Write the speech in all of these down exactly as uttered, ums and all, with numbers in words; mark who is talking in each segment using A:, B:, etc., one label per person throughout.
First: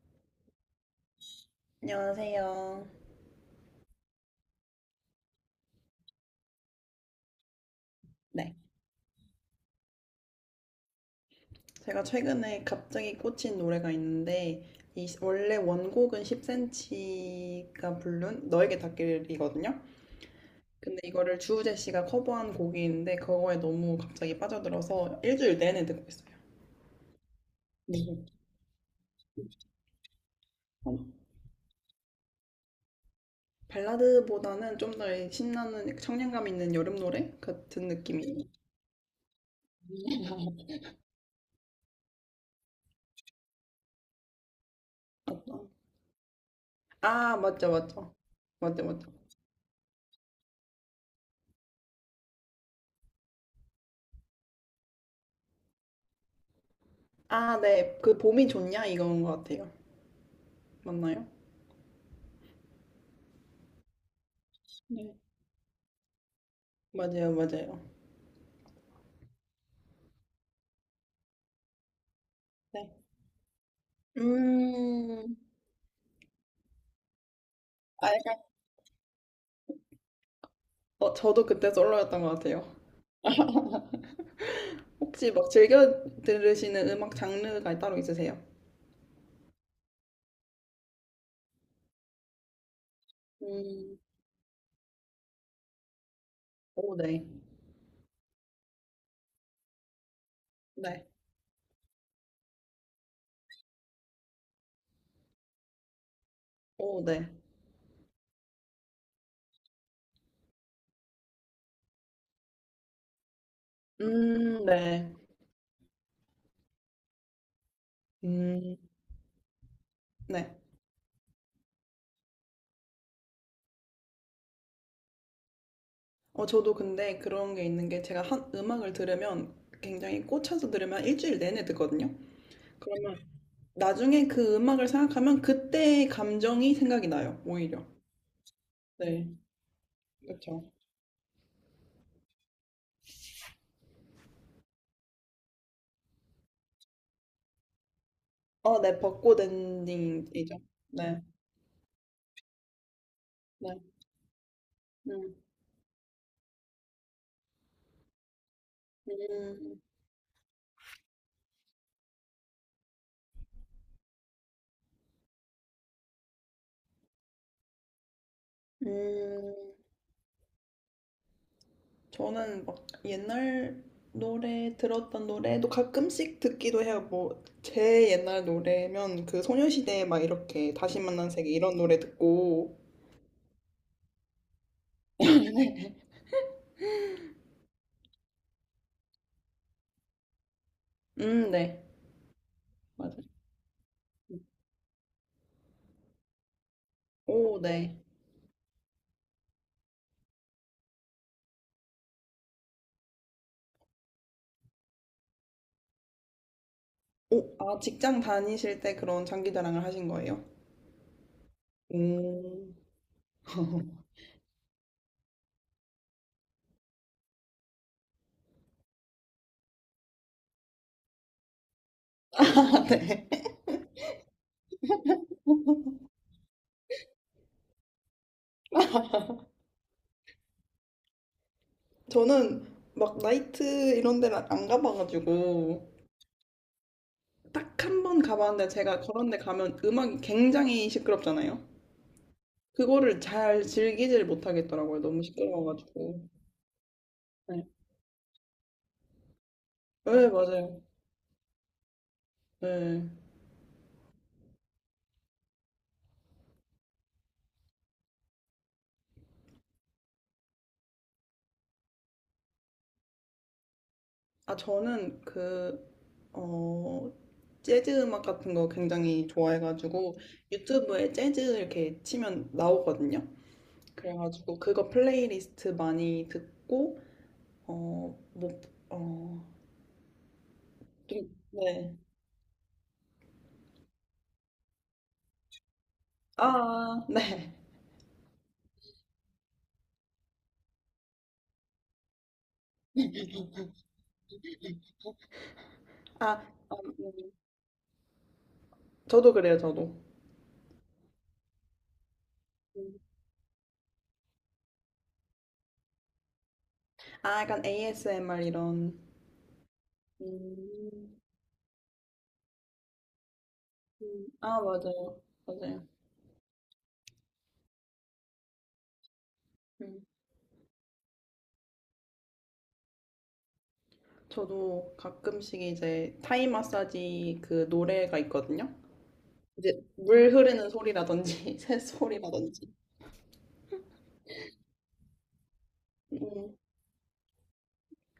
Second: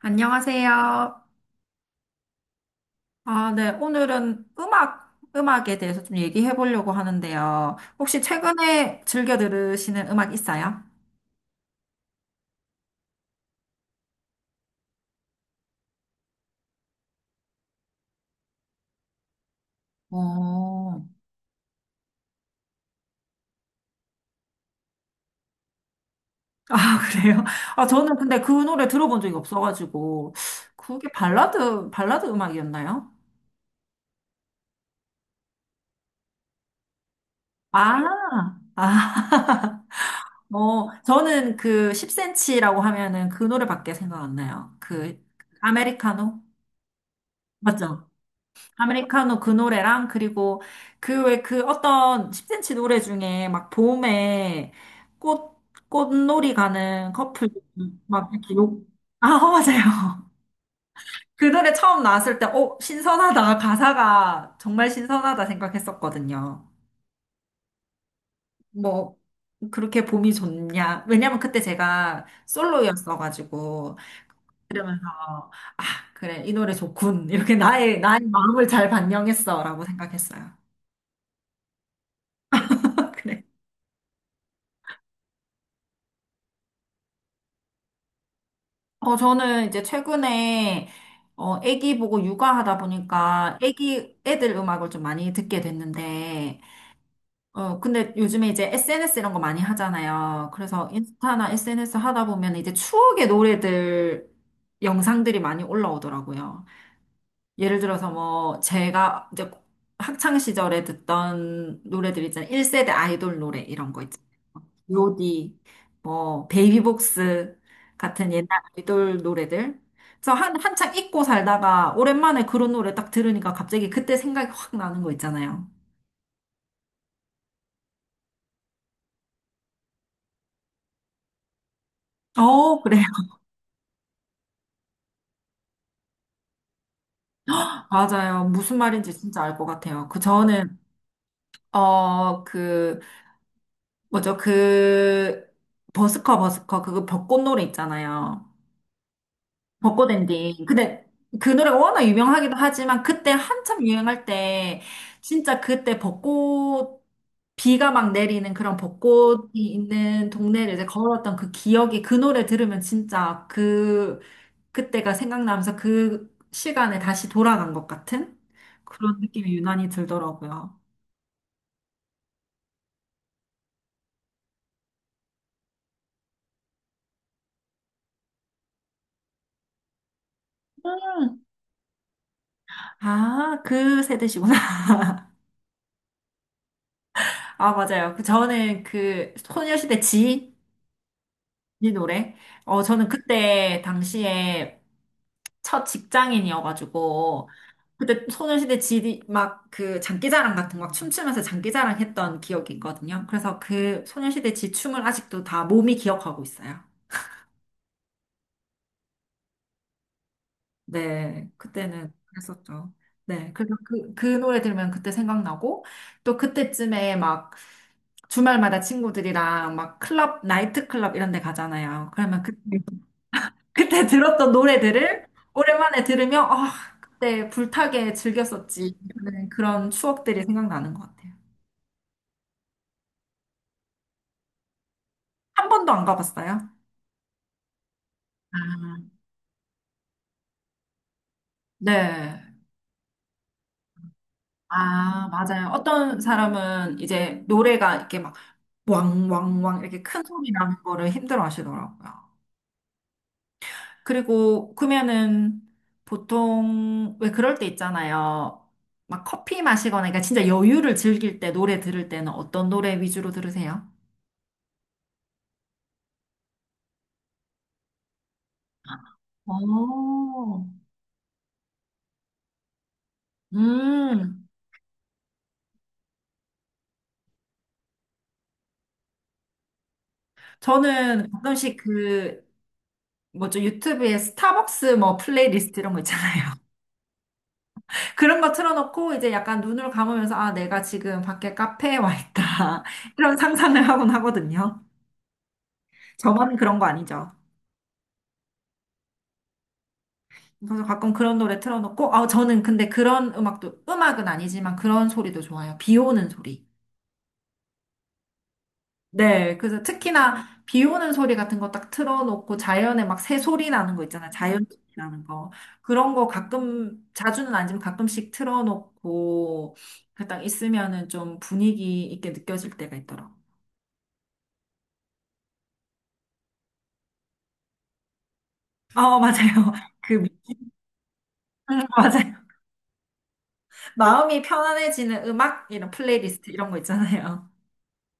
A: 안녕하세요.
B: 안녕하세요.
A: 아, 네. 오늘은 음악, 음악에 대해서 좀 얘기해 보려고 하는데요. 혹시
B: 네.
A: 최근에 즐겨 들으시는 음악 있어요?
B: 제가 최근에 갑자기 꽂힌 노래가 있는데, 이 시- 원래 원곡은 십 센티미터가 부른 너에게 닿길이거든요.
A: 어,
B: 근데 이거를 주우재 씨가 커버한 곡인데, 그거에 너무 갑자기 빠져들어서 일주일 내내 듣고 있어요.
A: 아, 그래요? 아,
B: 근데
A: 저는
B: 이게
A: 근데 그 노래 들어본 적이 없어가지고. 그게
B: 참
A: 발라드, 발라드 음악이었나요?
B: 발라드보다는 좀 더 신나는 청량감 있는 여름 노래 같은
A: 아,
B: 느낌이.
A: 아. 어, 저는 그 십 센치라고 하면은 그 노래밖에 생각 안 나요. 그,
B: 어떤?
A: 아메리카노?
B: 아, 맞죠,
A: 맞죠?
B: 맞죠. 맞죠, 맞죠.
A: 아메리카노 그 노래랑 그리고 그 왜 그 어떤 십 센치 노래 중에 막 봄에 꽃 꽃놀이 가는 커플
B: 아, 네. 그
A: 막
B: 봄이
A: 이렇게
B: 좋냐?
A: 욕.
B: 이건
A: 아,
B: 것
A: 어,
B: 같아요.
A: 맞아요.
B: 맞나요?
A: 그 노래 처음 나왔을 때, 어, 신선하다. 가사가 정말
B: 네.
A: 신선하다 생각했었거든요.
B: 맞아요, 맞아요.
A: 뭐, 그렇게 봄이 좋냐. 왜냐면 그때 제가
B: 네.
A: 솔로였어가지고, 그러면서,
B: 음,
A: 아, 그래, 이 노래 좋군. 이렇게 나의,
B: 아,
A: 나의
B: 약간,
A: 마음을 잘 반영했어라고 생각했어요.
B: 어, 저도 그때 솔로였던 것 같아요.
A: 그래.
B: 혹시 막 즐겨 들으시는 음악 장르가 따로 있으세요?
A: 어, 저는 이제 최근에, 어, 애기 보고 육아하다 보니까
B: 음,
A: 애기, 애들 음악을 좀 많이 듣게 됐는데,
B: 오, 네.
A: 어, 근데 요즘에 이제 에스엔에스 이런 거 많이 하잖아요. 그래서
B: 네.
A: 인스타나 에스엔에스 하다 보면 이제 추억의 노래들, 영상들이 많이 올라오더라고요.
B: 오, 네.
A: 예를 들어서 뭐, 제가 이제 학창 시절에 듣던 노래들 있잖아요. 일 세대 아이돌 노래 이런 거
B: 음, 네.
A: 요디, 뭐 베이비복스 같은 옛날
B: 음,
A: 아이돌 노래들. 그래서
B: 네.
A: 한 한창 잊고 살다가 오랜만에 그런 노래 딱 들으니까 갑자기 그때 생각이 확 나는 거 있잖아요.
B: 어, 저도 근데 그런 게 있는 게 제가 한 음악을 들으면 굉장히 꽂혀서 들으면 일주일 내내 듣거든요.
A: 어, 그래요.
B: 그러면 나중에 그 음악을 생각하면 그때의 감정이 생각이 나요, 오히려.
A: 맞아요. 무슨 말인지
B: 네,
A: 진짜 알 것 같아요. 그
B: 그렇죠.
A: 저는 어, 그 뭐죠? 그 버스커 버스커 그거 벚꽃 노래 있잖아요.
B: 어, 네, 벚꽃
A: 벚꽃
B: 엔딩이죠.
A: 엔딩. 근데
B: 네.
A: 그 노래가 워낙 유명하기도 하지만 그때
B: 네.
A: 한참 유행할 때
B: 음.
A: 진짜 그때 벚꽃 비가 막 내리는 그런 벚꽃이
B: 음.
A: 있는 동네를 이제 걸었던 그 기억이 그 노래 들으면 진짜 그 그때가 생각나면서 그 시간에 다시 돌아간 것 같은 그런 느낌이
B: 음.
A: 유난히 들더라고요.
B: 저는 막 옛날 노래 들었던 노래도 가끔씩 듣기도 해요. 뭐 제 옛날 노래면 그 소녀시대 막 이렇게 다시 만난 세계 이런 노래 듣고.
A: 아, 그 세대시구나. 아, 맞아요. 그 저는 그 소녀시대 지,
B: 음, 네.
A: 이 노래. 어, 저는
B: 맞아요.
A: 그때 당시에 첫 직장인이어가지고
B: 오, 네.
A: 그때 소녀시대 지 d 막 그 장기자랑 같은 거 막 춤추면서 장기자랑 했던 기억이 있거든요. 그래서 그 소녀시대 지 춤을 아직도 다 몸이 기억하고 있어요.
B: 오, 아, 직장 다니실 때 그런 장기 자랑을 하신 거예요?
A: 네, 그때는
B: 오.
A: 그랬었죠. 네, 그래서 그, 그 노래 들으면 그때 생각나고 또 그때쯤에 막 주말마다 친구들이랑 막 클럽, 나이트 클럽 이런 데 가잖아요. 그러면 그때
B: 네.
A: 그때 들었던 노래들을 오랜만에 들으면, 아, 그때 불타게 즐겼었지. 하는 그런 추억들이 생각나는 것 같아요.
B: 저는 막 나이트 이런 데를 안
A: 한
B: 가봐가지고.
A: 번도 안 가봤어요?
B: 딱 한 번 가봤는데 제가
A: 아,
B: 그런 데 가면 음악이 굉장히 시끄럽잖아요.
A: 네.
B: 그거를 잘 즐기질 못하겠더라고요. 너무
A: 아, 맞아요. 어떤
B: 시끄러워가지고.
A: 사람은 이제
B: 네,
A: 노래가 이렇게 막 왕왕왕 이렇게 큰
B: 네,
A: 소리 나는
B: 맞아요.
A: 거를 힘들어 하시더라고요.
B: 네.
A: 그리고 그러면은 보통 왜 그럴 때 있잖아요. 막 커피 마시거나 그러니까 진짜 여유를 즐길 때 노래 들을 때는 어떤 노래 위주로 들으세요?
B: 아, 저는 그, 어, 재즈 음악 같은 거 굉장히 좋아해가지고
A: 어,
B: 유튜브에 재즈 이렇게 치면 나오거든요.
A: 음.
B: 그래가지고 그거 플레이리스트 많이 듣고, 어, 뭐, 어, 좀,
A: 저는 가끔씩
B: 네.
A: 그, 뭐죠, 유튜브에 스타벅스 뭐 플레이리스트 이런 거 있잖아요.
B: 아, 네.
A: 그런 거 틀어놓고 이제 약간 눈을 감으면서, 아, 내가 지금 밖에 카페에 와 있다. 이런 상상을 하곤 하거든요.
B: 아,
A: 저만
B: 아,
A: 그런 거
B: 음,
A: 아니죠.
B: 저도 그래요, 저도.
A: 그래서 가끔 그런 노래 틀어놓고, 아, 저는 근데
B: 음.
A: 그런 음악도, 음악은 아니지만 그런 소리도 좋아요. 비 오는 소리.
B: 아, 약간 에이에스엠알 이런.
A: 네, 그래서 특히나 비 오는
B: 음,
A: 소리 같은 거 딱 틀어놓고 자연에 막 새 소리 나는 거
B: 음.
A: 있잖아요.
B: 아,
A: 자연 소리
B: 맞아요.
A: 나는 거.
B: 맞아요.
A: 그런 거 가끔, 자주는 아니지만 가끔씩 틀어놓고
B: 음.
A: 그딱 있으면은 좀 분위기 있게 느껴질 때가 있더라고요.
B: 저도 가끔씩 이제 타이 마사지 그 노래가 있거든요.
A: 어, 맞아요.
B: 이제
A: 그, 음,
B: 물 흐르는 소리라든지
A: 맞아요.
B: 새소리라든지.
A: 마음이 편안해지는 음악, 이런 플레이리스트
B: 음.
A: 이런 거 있잖아요.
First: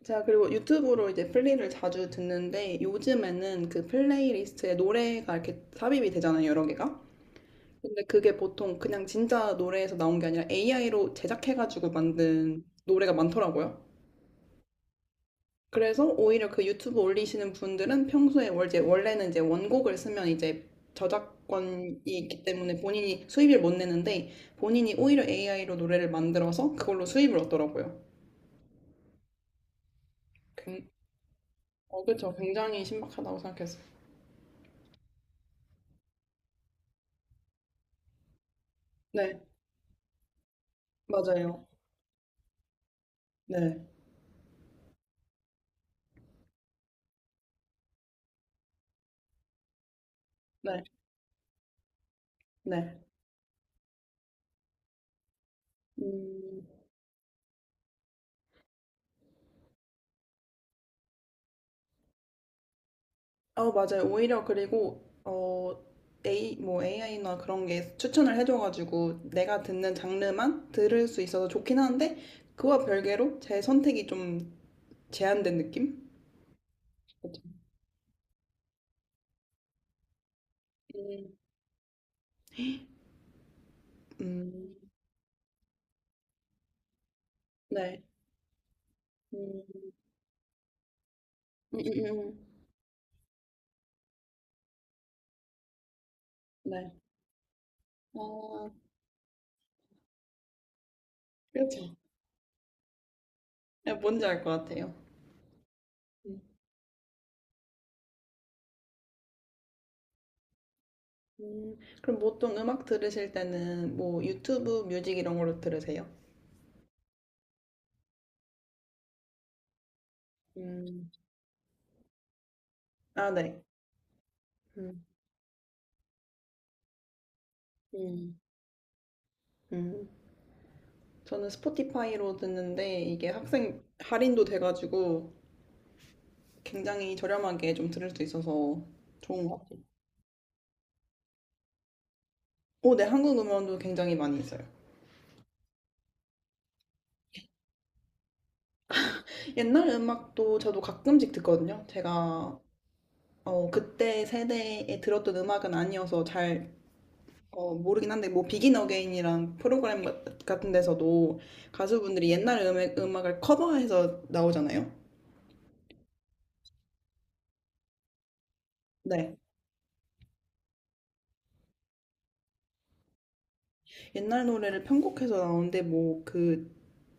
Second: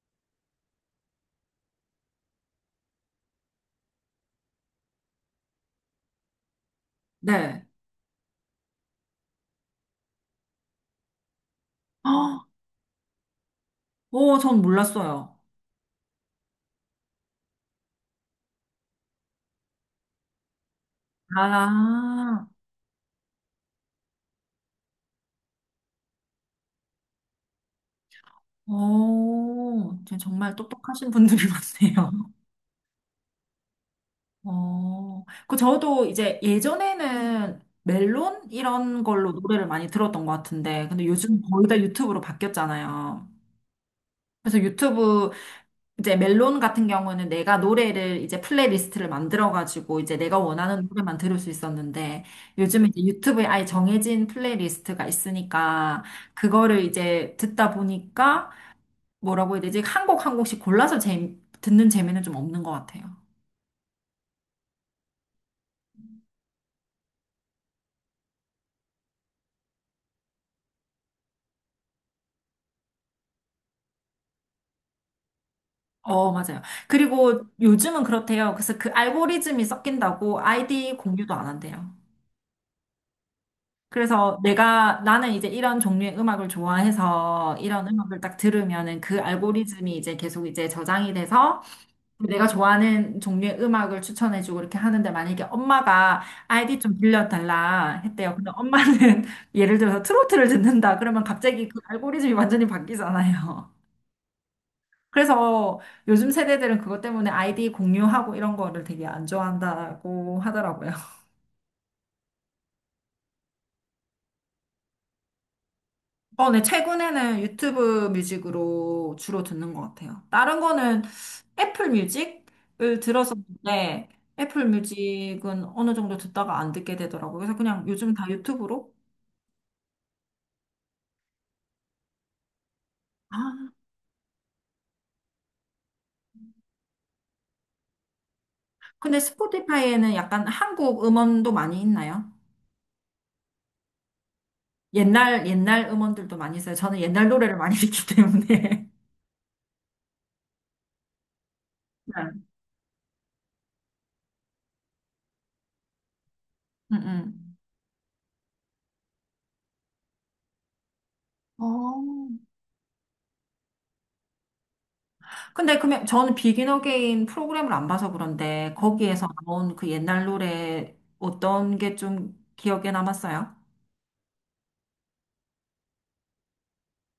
B: 제가 그리고 유튜브로 이제 플리를 자주 듣는데, 요즘에는 그 플레이리스트에 노래가 이렇게 삽입이 되잖아요, 여러 개가.
A: 네.
B: 근데 그게 보통 그냥 진짜 노래에서 나온 게 아니라 에이아이로 제작해가지고
A: 어,
B: 만든 노래가 많더라고요.
A: 오, 전 몰랐어요.
B: 그래서 오히려 그 유튜브 올리시는 분들은 평소에 월- 이제 원래는 이제 원곡을 쓰면 이제 저작권이 있기
A: 아,
B: 때문에 본인이 수입을 못 내는데, 본인이 오히려 에이아이로 노래를 만들어서 그걸로 수입을 얻더라고요.
A: 오, 정말
B: 굉-
A: 똑똑하신 분들이
B: 어,
A: 많네요.
B: 그렇죠. 굉장히 신박하다고 생각했어요.
A: 어, 그 저도 이제 예전에는 멜론 이런 걸로
B: 네,
A: 노래를 많이 들었던 것 같은데, 근데 요즘 거의
B: 맞아요.
A: 다 유튜브로 바뀌었잖아요.
B: 네,
A: 그래서 유튜브 이제 멜론 같은 경우는 내가 노래를 이제 플레이리스트를 만들어가지고 이제 내가
B: 네,
A: 원하는 노래만 들을 수 있었는데, 요즘은
B: 네.
A: 이제 유튜브에 아예 정해진 플레이리스트가 있으니까
B: 음,
A: 그거를 이제 듣다 보니까 뭐라고 해야 되지? 한 곡 한 곡씩 골라서 재, 듣는 재미는 좀 없는 것 같아요.
B: 어, 맞아요. 오히려 그리고 어, A, 뭐 에이아이나 그런 게 추천을 해줘가지고 내가 듣는 장르만 들을 수 있어서 좋긴 한데, 그와 별개로 제 선택이 좀 제한된 느낌?
A: 어, 맞아요.
B: 그쵸?
A: 그리고 요즘은 그렇대요. 그래서 그 알고리즘이 섞인다고 아이디
B: 음,
A: 공유도 안 한대요. 그래서
B: 음,
A: 내가, 나는 이제 이런 종류의 음악을 좋아해서 이런
B: 네.
A: 음악을 딱 들으면은 그
B: 음,
A: 알고리즘이 이제 계속 이제 저장이 돼서
B: 음, 음, 음.
A: 내가 좋아하는 종류의 음악을 추천해주고 이렇게 하는데 만약에 엄마가 아이디
B: 네.
A: 좀 빌려달라 했대요. 근데
B: 아,
A: 엄마는 예를 들어서 트로트를 듣는다. 그러면 갑자기 그
B: 그렇죠.
A: 알고리즘이 완전히 바뀌잖아요.
B: 네, 뭔지 알 것 같아요.
A: 그래서 요즘
B: 음,
A: 세대들은 그것 때문에 아이디 공유하고 이런 거를 되게 안 좋아한다고 하더라고요.
B: 음. 그럼 보통 음악 들으실 때는 뭐 유튜브 뮤직 이런 걸로 들으세요?
A: 어, 네, 최근에는 유튜브 뮤직으로 주로 듣는 것 같아요. 다른 거는
B: 음,
A: 애플 뮤직을
B: 아, 네.
A: 들었었는데, 애플
B: 음,
A: 뮤직은 어느 정도 듣다가 안 듣게 되더라고요. 그래서 그냥 요즘 다
B: 음,
A: 유튜브로.
B: 음. 저는 스포티파이로 듣는데 이게
A: 아,
B: 학생 할인도 돼가지고 굉장히 저렴하게 좀 들을 수 있어서
A: 근데
B: 좋은 것 같아요.
A: 스포티파이에는 약간 한국 음원도 많이 있나요?
B: 오, 네, 한국 음원도 굉장히 많이 있어요.
A: 옛날, 옛날 음원들도 많이 있어요. 저는 옛날 노래를 많이 듣기 때문에.
B: 옛날 음악도 저도 가끔씩 듣거든요.
A: 네.
B: 제가 어, 그때 세대에 들었던 음악은 아니어서 잘
A: 음, 음.
B: 어, 모르긴 한데 뭐 비긴 어게인이랑 프로그램 같- 같은 데서도
A: 어,
B: 가수분들이 옛날 음악, 음악을 커버해서 나오잖아요.
A: 근데 그러면 저는 비긴 어게인 프로그램을 안 봐서 그런데 거기에서
B: 네.
A: 나온 그 옛날 노래 어떤 게 좀 기억에 남았어요?
B: 옛날 노래를 편곡해서 나오는데 뭐 그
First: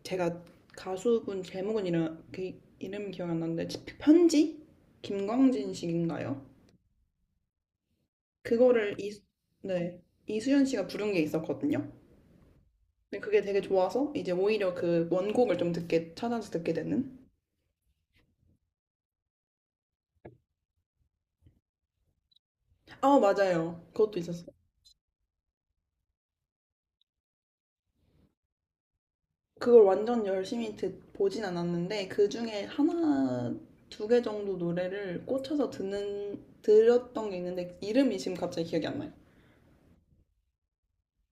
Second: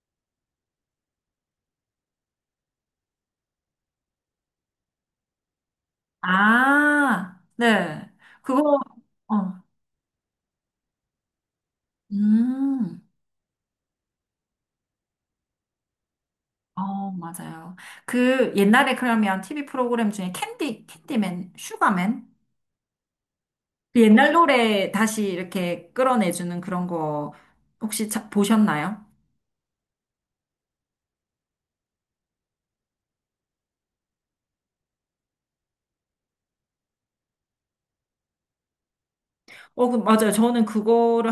B: 제가 가수분 제목은 이름 그 이름 기억이 안 나는데 편지 김광진 씨인가요?
A: 아, 네. 그거,
B: 그거를 이,
A: 어,
B: 네, 이수연 씨가 부른 게 있었거든요.
A: 음,
B: 근데 그게 되게 좋아서 이제 오히려 그 원곡을 좀 듣게 찾아서 듣게
A: 어,
B: 되는.
A: 맞아요. 그 옛날에 그러면 티비 프로그램 중에 캔디, 캔디맨, 슈가맨?
B: 아 맞아요.
A: 그
B: 그것도
A: 옛날
B: 있었어요.
A: 노래 다시 이렇게 끌어내주는 그런 거 혹시 자- 보셨나요?
B: 그걸 완전 열심히 듣 보진 않았는데 그 중에 하나 두 개 정도 노래를 꽂혀서 듣는 들었던 게 있는데 이름이 지금 갑자기 기억이 안 나요.
A: 어, 그- 맞아요. 저는 그거를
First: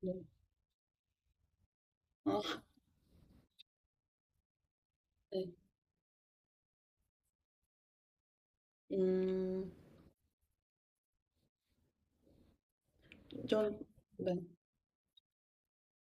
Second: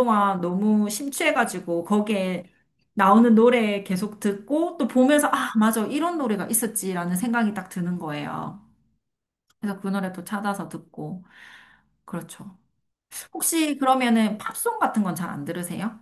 B: 네.
A: 너무 심취해가지고 거기에
B: 아,
A: 나오는 노래 계속 듣고 또 보면서 아,
B: 네.
A: 맞아. 이런 노래가 있었지라는 생각이 딱 드는 거예요.
B: 음,
A: 그래서 그 노래 또 찾아서 듣고. 그렇죠. 혹시
B: 전, 네.
A: 그러면은 팝송 같은 건 잘 안 들으세요?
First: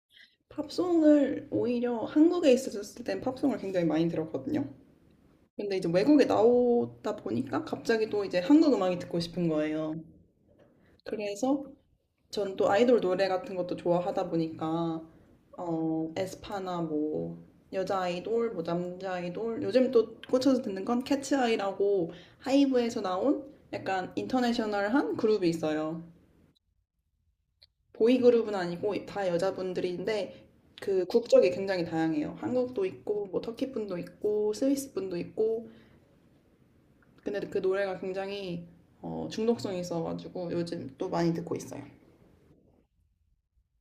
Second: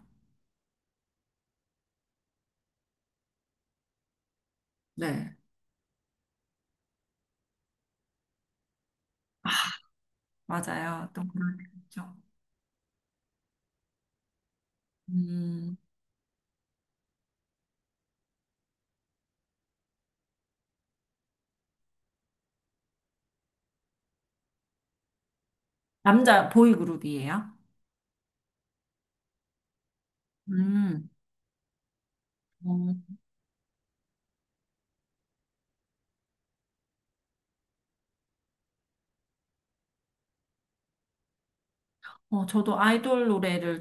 B: 팝송을 오히려 한국에 있었을 땐 팝송을 굉장히 많이 들었거든요.
A: 네.
B: 근데 이제 외국에 나오다 보니까 갑자기 또 이제 한국 음악이 듣고 싶은 거예요.
A: 맞아요. 또 그런 게
B: 그래서
A: 있죠.
B: 전 또 아이돌 노래 같은 것도 좋아하다 보니까
A: 음,
B: 어, 에스파나 뭐 여자 아이돌, 뭐 남자 아이돌 요즘 또 꽂혀서 듣는 건 캐츠아이라고 하이브에서 나온 약간 인터내셔널한 그룹이 있어요.
A: 남자 보이그룹이에요?
B: 보이그룹은 아니고 다 여자분들인데 그
A: 음,
B: 국적이 굉장히 다양해요. 한국도
A: 어,
B: 있고 뭐 터키 분도 있고 스위스 분도 있고. 근데 그 노래가 굉장히 어, 중독성이 있어가지고 요즘 또 많이 듣고 있어요.
A: 어, 저도 아이돌 노래를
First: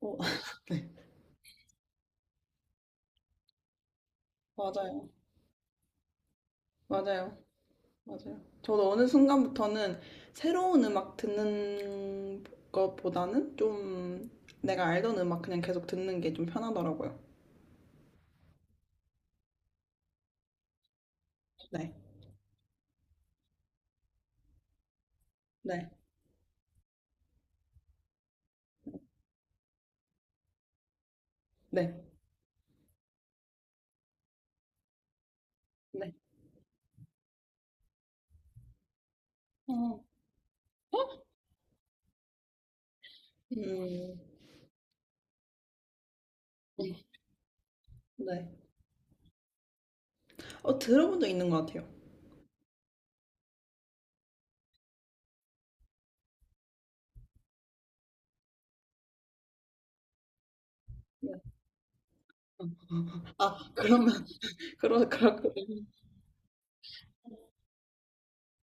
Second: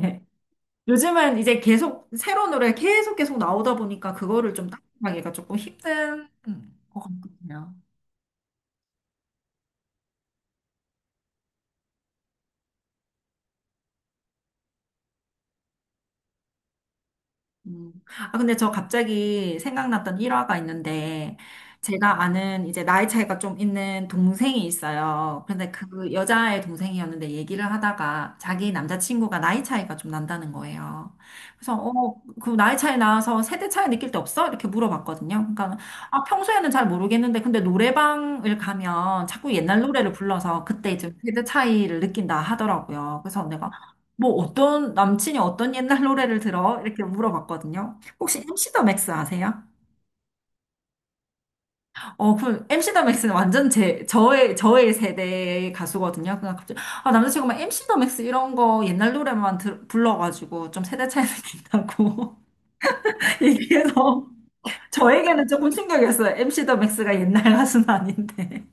B: 어,
A: 요즘은 이제 계속 새로운 노래 계속 계속 나오다 보니까 그거를 좀
B: 맞아요.
A: 따라가기가 조금 힘든 음, 것같거
B: 맞아요.
A: 든요
B: 맞아요. 저도 어느 순간부터는 새로운 음악 듣는 것보다는 좀 내가 알던 음악 그냥 계속 듣는 게 좀 편하더라고요.
A: 음. 아, 근데 저 갑자기 생각났던 일화가 있는데,
B: 네.
A: 제가 아는 이제 나이 차이가 좀 있는 동생이 있어요. 근데
B: 네.
A: 그 여자의 동생이었는데 얘기를 하다가 자기 남자친구가 나이 차이가 좀 난다는 거예요. 그래서, 어,
B: 네.
A: 그 나이 차이 나서 세대 차이 느낄 때 없어? 이렇게 물어봤거든요. 그러니까,
B: 네.
A: 아, 평소에는 잘 모르겠는데, 근데 노래방을 가면 자꾸 옛날
B: 어,
A: 노래를 불러서 그때 이제 세대 차이를 느낀다 하더라고요. 그래서 내가,
B: 음.
A: 뭐 어떤 남친이 어떤 옛날 노래를 들어? 이렇게 물어봤거든요. 혹시
B: 네.
A: 엠시 더 맥스 아세요?
B: 어, 들어본 적 있는 것 같아요.
A: 어, 그 엠시 더 맥스는 완전 제 저의 저의 세대 가수거든요. 그냥 갑자기 아 남자친구가 막 엠시 더 맥스 이런 거 옛날 노래만 들, 불러가지고 좀 세대 차이 느낀다고
B: 아, 그러면,
A: 얘기해서
B: 그러, 그러,
A: 저에게는
B: 그러.
A: 조금 충격이었어요. 엠시 더 맥스가 옛날 가수는 아닌데.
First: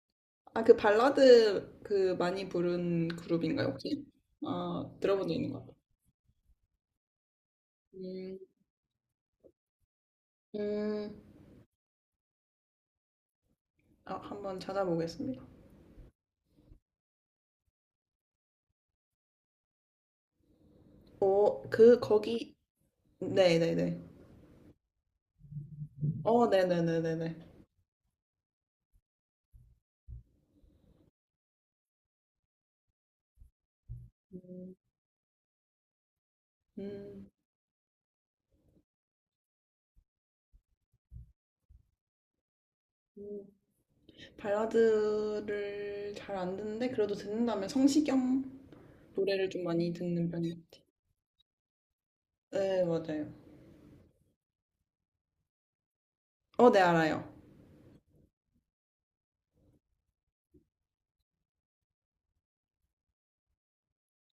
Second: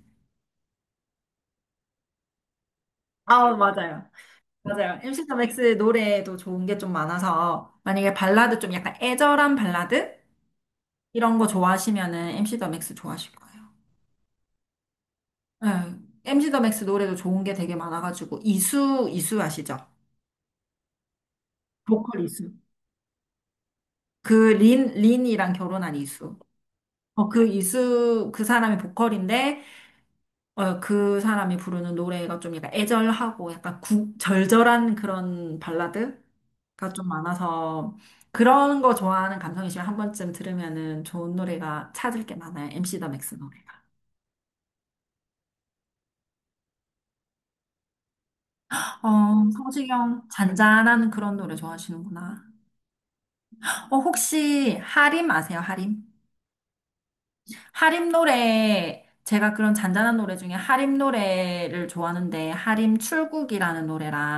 B: 아, 그 발라드 그 많이 부른
A: 아,
B: 그룹인가요, 혹시?
A: 맞아요.
B: 아,
A: 맞아요. 엠시
B: 들어본 적
A: 더 맥
B: 있는 것
A: 스
B: 같아요.
A: 노래도 좋은 게 좀 많아서 만약에
B: 음,
A: 발라드 좀 약간 애절한 발라드?
B: 음,
A: 이런 거 좋아하시면은 엠시 더 맥스 좋아하실 거예요.
B: 아, 한번 찾아보겠습니다.
A: 네. 엠시 더 맥스 노래도 좋은 게 되게 많아가지고 이수 이수 아시죠?
B: 어, 그,
A: 보컬 이수.
B: 거기, 네네네.
A: 그 린 린이랑 결혼한 이수.
B: 어,
A: 어,
B: 네네네네네.
A: 그 이수 그 사람이 보컬인데 어, 그 사람이 부르는 노래가 좀 약간 애절하고 약간 구,
B: 음,
A: 절절한 그런 발라드가 좀
B: 음,
A: 많아서 그런 거 좋아하는 감성이시면 한 번쯤 들으면은 좋은 노래가 찾을 게 많아요. 엠시 더 맥스
B: 음.
A: 노래가.
B: 발라드를 잘 안 듣는데, 그래도 듣는다면 성시경
A: 어,
B: 노래를 좀 많이
A: 성시경
B: 듣는 편인 것 같아요.
A: 잔잔한 그런 노래 좋아하시는구나.
B: 네, 맞아요.
A: 어, 혹시 하림 아세요? 하림?
B: 어, 네, 알아요.
A: 하림 노래 제가 그런 잔잔한 노래 중에 하림 노래를 좋아하는데 하림 출국이라는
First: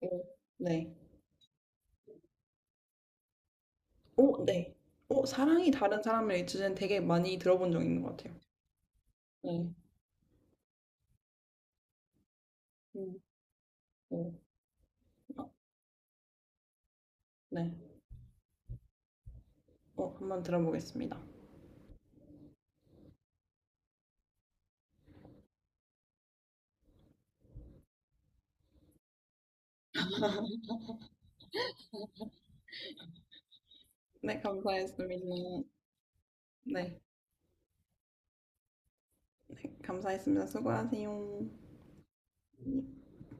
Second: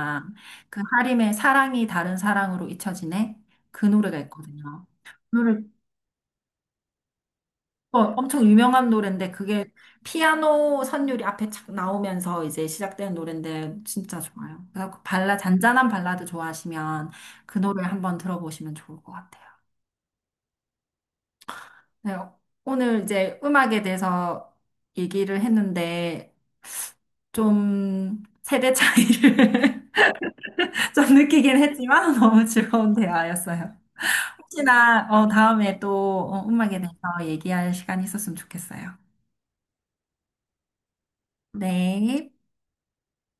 B: 오..
A: 그
B: 네.
A: 하림의 사랑이 다른 사랑으로 잊혀지네 그 노래가
B: 오, 네.
A: 있거든요.
B: 오, 사랑이 다른 사람을 잊으는 되게 많이 들어본 적
A: 어,
B: 있는 것 같아요.
A: 엄청 유명한 노래인데 그게
B: 네.
A: 피아노 선율이 앞에 착 나오면서 이제 시작되는
B: 음.
A: 노래인데 진짜 좋아요. 그래서 그 발라
B: 오, 어,
A: 잔잔한 발라드 좋아하시면 그 노래
B: 네.
A: 한번 들어보시면 좋을 것 같아요.
B: 어, 한번 들어보겠습니다.
A: 네, 오늘 이제 음악에 대해서 얘기를 했는데 좀 세대 차이를 좀 느끼긴 했지만 너무 즐거운 대화였어요.
B: 네,
A: 혹시나 어,
B: 감사했습니다.
A: 다음에 또 어, 음악에 대해서
B: 네,
A: 얘기할 시간이 있었으면 좋겠어요.
B: 네, 감사했습니다. 수고하세요.
A: 네.